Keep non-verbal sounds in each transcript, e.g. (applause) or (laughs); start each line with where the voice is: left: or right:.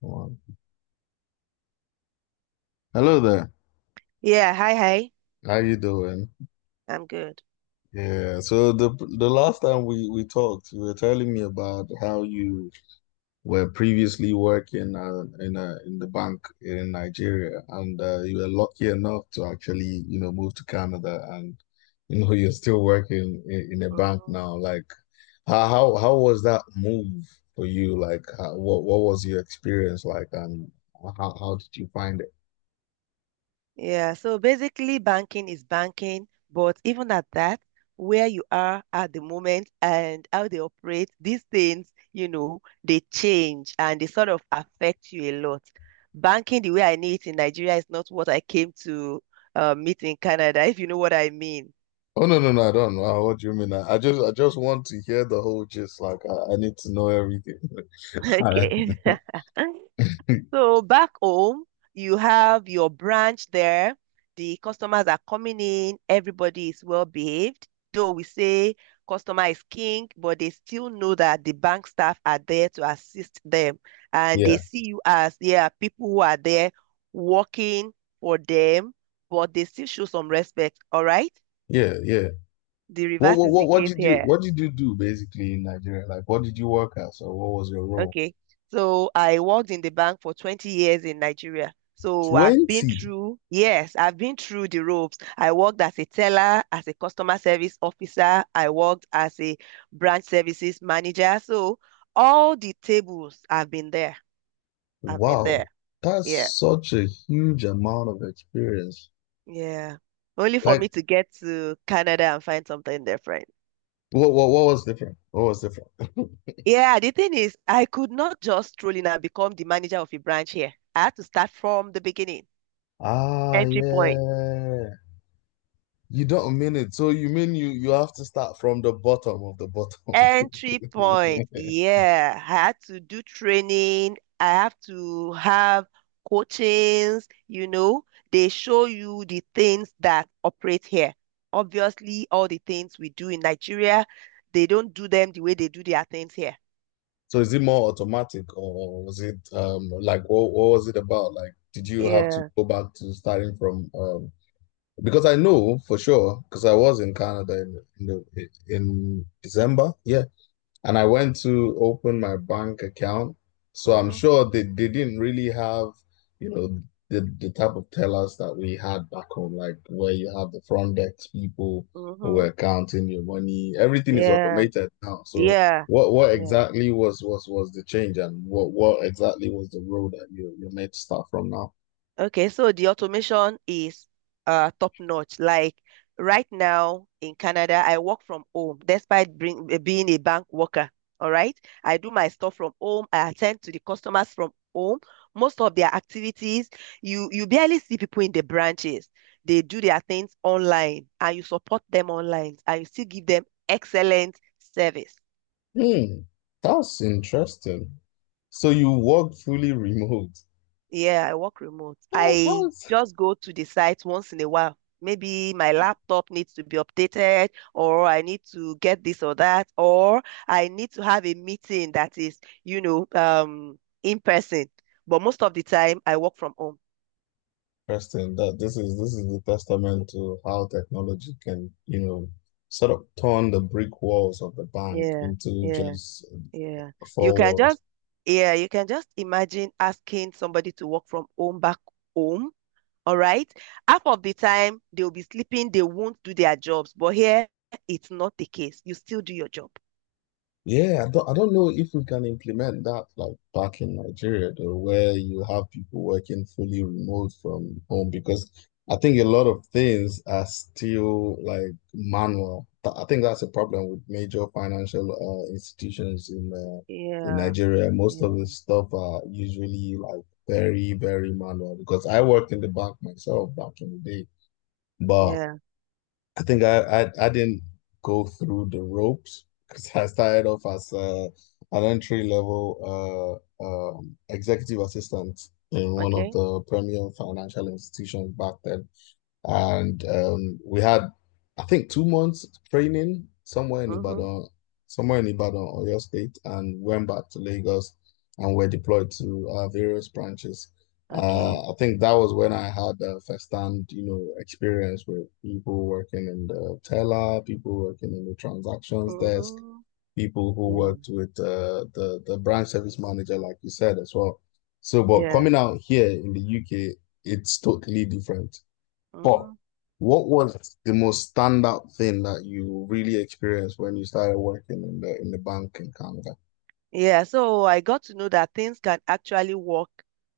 left: Wow. Hello there.
right: Yeah, hi, hi.
left: How you doing?
right: I'm good.
left: Yeah. So the last time we talked, you were telling me about how you were previously working in a in the bank in Nigeria, and you were lucky enough to actually move to Canada, and (laughs) you're still working in a bank
right: Hmm.
left: now. Like, how was that move for you? Like, how, what was your experience like, and how did you find.
right: Yeah, so basically, banking is banking, but even at that, where you are at the moment and how they operate, these things, you know, they change and they sort of affect you a lot. Banking, the way I know it in Nigeria, is not what I came to meet in Canada, (laughs) if you know what I mean. (laughs)
left: Oh no, no, no, I don't know what do you mean. I just want to hear the whole gist. Like I need to know everything.
right: Okay. (laughs)
left: (laughs)
right: So back home, you have your branch there. The customers are coming in. Everybody is well behaved. Though we say customer is king, but they still know that the bank staff are there to assist them. And
left: Yeah,
right: they see you as, yeah, people who are there working for them, but they still show some respect. All right?
left: yeah, yeah.
right: The
left: What
right: reverse
left: what
right: is
left: what
right: the
left: what
right: case
left: did you
right: here.
left: do basically in Nigeria? Like what did you work as, or what was your role?
right: Okay. So I worked in the bank for 20 years in Nigeria. So I've been
left: 20.
right: through, yes, I've been through the ropes. I worked as a teller, as a customer service officer. I worked as a branch services manager. So all the tables, I've been there. I've been
left: Wow.
right: there.
left: That's
right: Yeah.
left: such a huge amount of experience.
right: Yeah. Only for
left: Like
right: me to get to Canada and find something different.
left: what was different? What was different? (laughs)
right: Yeah, the thing is, I could not just stroll in and become the manager of a branch here. I had to start from the beginning,
left: Ah,
right: entry point.
left: yeah. You don't mean it. So you mean you have to start from the bottom of the bottom.
right: Entry point.
left: (laughs)
right: Yeah, I had to do training. I have to have coachings. They show you the things that operate here. Obviously, all the things we do in Nigeria, they don't do them the way they do their things here.
left: So is it more automatic, or was it like what was it about? Like did you have to
right: Yeah.
left: go back to starting from because I know for sure, because I was in Canada in in December, yeah. And I went to open my bank account. So I'm
right: Mm-hmm.
left: sure they didn't really have, you know, the type of tellers that we had back home, like where you have the front desk people who
right: Mm-hmm.
left: were counting your money. Everything is
right: Yeah.
left: automated now. So
right: Yeah.
left: what what
right: Yeah.
left: exactly was was was the change, and what exactly was the role that you made start from now?
right: Okay, so the automation is top notch. Like right now in Canada, I work from home despite being a bank worker. All right, I do my stuff from home. I attend to the customers from home. Most of their activities, you barely see people in the branches. They do their things online, and you support them online, and you still give them excellent service.
left: Hmm, that's interesting. So you work fully remote.
right: Yeah, I work remote.
left: How
right: I
left: is.
right: just go to the site once in a while. Maybe my laptop needs to be updated, or I need to get this or that, or I need to have a meeting that is, in person. But most of the time, I work from home.
left: Interesting that this is the testament to how technology can, you know, sort of turn the brick walls of the bank
right: Yeah,
left: into
right: yeah,
left: just
right: yeah. You
left: four
right: can
left: walls.
right: just, yeah, you can just imagine asking somebody to work from home back home. All right. Half of the time they'll be sleeping, they won't do their jobs. But here it's not the case. You still do your job.
left: Yeah, I don't know if we can implement that like back in Nigeria though, where you have people working fully remote from home, because I think a lot of things are still like manual. I think that's a problem with major financial institutions in
right: Yeah,
left: Nigeria. Most of the
right: yeah,
left: stuff are usually like very, very manual, because I worked in the bank myself back in the day. But.
right: yeah.
left: I think I didn't go through the ropes, because I started off as an entry level executive assistant in one of
right: Okay.
left: the premier financial institutions back then. And we had, I think, 2 months training
right: Mm-hmm.
left: Somewhere in Ibadan, Oyo State, and went back to Lagos and were deployed to various branches.
right: Okay.
left: I think that was when I had a first-hand, you know, experience with people working in the teller, people working in the transactions desk,
right: Mm-hmm.
left: people who
right: Yeah.
left: worked with the branch service manager, like you said as well. So, but
right: Yeah.
left: coming out here in the UK, it's totally different. But
right: Mm-hmm.
left: what was the most standout thing that you really experienced when you started working in the bank in Canada?
right: Yeah, so I got to know that things can actually work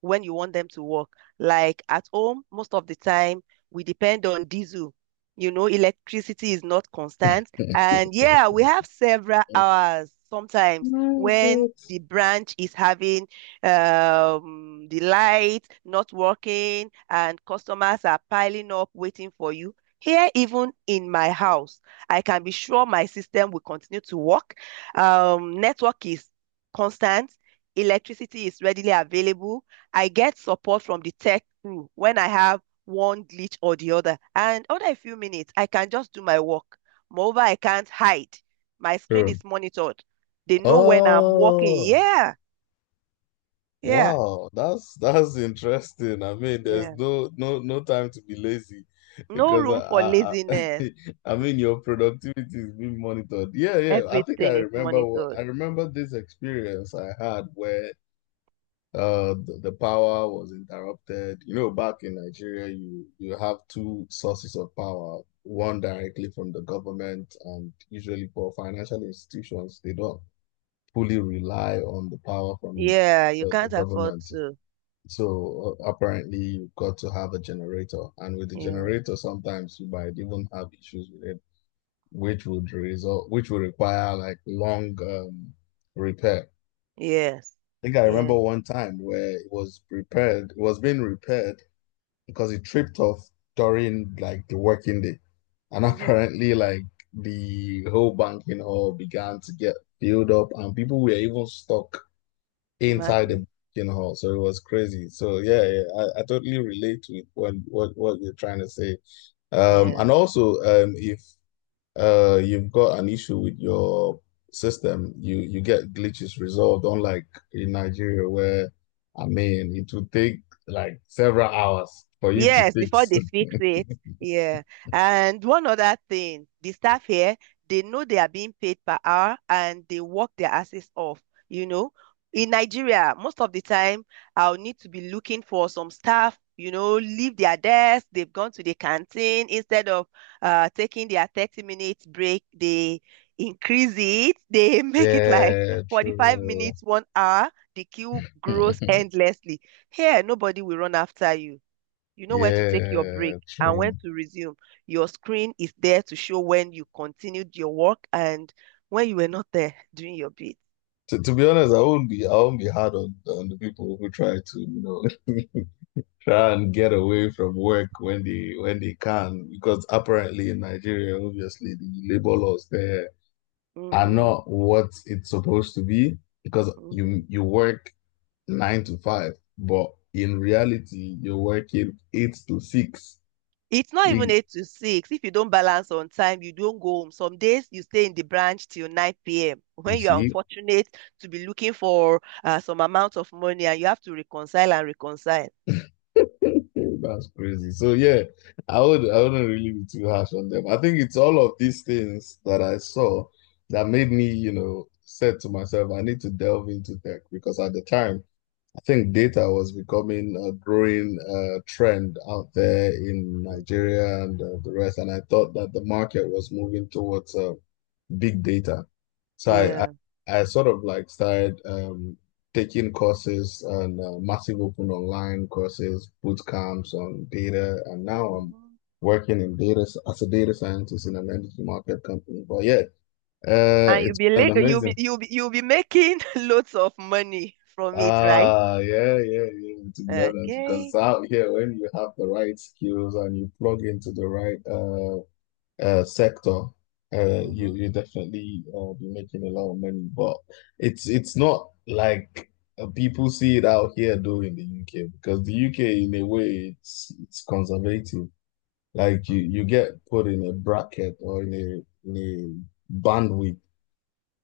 right: when you want them to work. Like at home, most of the time, we depend on diesel. You know, electricity is not constant. And yeah,
left: (laughs)
right: we have several hours sometimes
left: My
right: when
left: God.
right: the branch is having the light not working and customers are piling up waiting for you. Here, even in my house, I can be sure my system will continue to work. Network is constant. Electricity is readily available. I get support from the tech crew when I have one glitch or the other. And after a few minutes, I can just do my work. Moreover, I can't hide. My screen
left: True.
right: is monitored. They know when I'm working.
left: Oh,
right: Yeah, yeah,
left: wow. That's interesting. I mean, there's
right: yeah.
left: no time to be lazy,
right: No
left: because
right: room for laziness.
left: (laughs) I mean your productivity is being monitored. Yeah, yeah. I think I
right: Everything is
left: remember
right: monitored.
left: this experience I had where the power was interrupted, you know. Back in Nigeria, you have two sources of power, one directly from the government, and usually for financial institutions they don't fully rely on the power from
right: Yeah, you
left: the
right: can't afford
left: government.
right: to.
left: So apparently you've got to have a generator, and with the
right: Yeah,
left: generator sometimes you might even have issues with it, which would require like long repair.
right: yes,
left: I think I
right: yeah.
left: remember one time where it was being repaired because it tripped off during like the working day. And (laughs)
right: Mm-hmm.
left: apparently, like, the whole banking hall began to get filled up, and people were even stuck inside the
right: Imagine.
left: banking hall. So it was crazy. So yeah, yeah, I totally relate to it when what you're trying to say. And
right: Yeah.
left: also, if you've got an issue with your system, you get glitches resolved, unlike in Nigeria where I mean it would take like several hours for you to
right: Yes, before
left: fix.
right: they fix it. Yeah. And one other thing, the staff here, they know they are being paid per hour and they work their asses off, you know. In Nigeria, most of the time, I'll need to be looking for some staff, leave their desk, they've gone to the canteen. Instead of taking their 30 minutes break, they increase it. They (laughs)
left: (laughs)
right: make it like
left: Yeah,
right: 45
left: true.
right: minutes, 1 hour. The queue grows
left: (laughs)
right: endlessly. Here, nobody will run after you. You know when to take your
left: Yeah,
right: break and when
left: true.
right: to resume. Your screen is there to show when you continued your work and when you were not there (laughs) doing your bit.
left: To be honest, I won't be hard on the people who try to, know (laughs) try and get away from work when they can, because apparently in Nigeria, obviously the labor laws there are
right: Hmm.
left: not what it's supposed to be, because
right: Hmm.
left: you work 9 to 5, but in reality you're working 8 to 6.
right: It's not even
left: You,
right: 8 to 6. If you don't balance on time, you don't go home. Some days you stay in the branch till 9 p.m.
left: you
right: When you are
left: see?
right: unfortunate to be looking for some amount of money and you have to reconcile and reconcile.
left: (laughs) That's crazy. So yeah, I wouldn't really be too harsh on them. I think it's all of these things that I saw that made me, you know, said to myself, I need to delve into tech, because at the time I think data was becoming a growing trend out there in
right: Hmm.
left: Nigeria and the rest. And I thought that the market was moving towards big data. So
right: Yeah.
left: I sort of like started taking courses and massive open online courses, boot camps on data. And now I'm
right: Hmm.
left: working in data as a data scientist in an energy market company. But yeah,
right: And you'll
left: it's
right: be,
left: been
right: la- you'll
left: amazing.
right: be, you'll be, you'll be making (laughs) loads of money from it, right?
left: Ah, yeah, yeah, yeah. To be honest, because
right: Okay.
left: out here, when you have the right skills and you plug into the right sector,
right: Mm-hmm.
left: you definitely be making a lot of money. But it's not like people see it out here though in the UK, because the UK in a way it's conservative. Like you
right: Mm-hmm.
left: get put in a bracket or in a bandwidth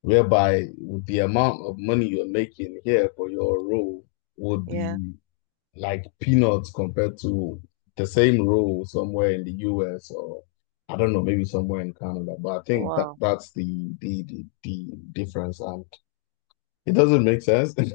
left: whereby the amount of money you're making here for your role would
right: Yeah.
left: be like peanuts compared to the same role somewhere in the US, or I don't know, maybe somewhere in Canada. But I think that
right: Wow.
left: that's the difference, and it doesn't make sense. (laughs)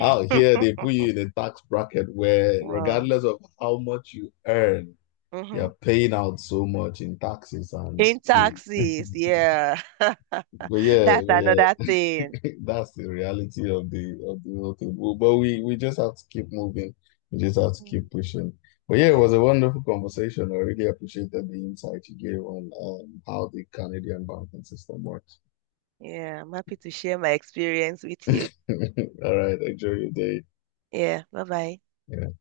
left: Out here, they put you in a tax bracket where,
right: Wow.
left: regardless of how much you earn,
right: Mm-hmm.
left: you're paying out so much in taxes, and
right: In
left: you. (laughs)
right: taxis. Yeah. (laughs)
left: But yeah,
right: That's
left: but yeah.
right: another thing.
left: (laughs) That's the reality of the whole thing. But we just have to keep moving. We just have to
right: Hmm.
left: keep pushing. But yeah, it was
right: Yeah.
left: a wonderful conversation. I really appreciated the insight you gave on how the Canadian banking system works.
right: Yeah. I'm happy to share my experience with you.
left: (laughs) All right, enjoy your day.
right: Yeah. Bye bye.
left: Yeah.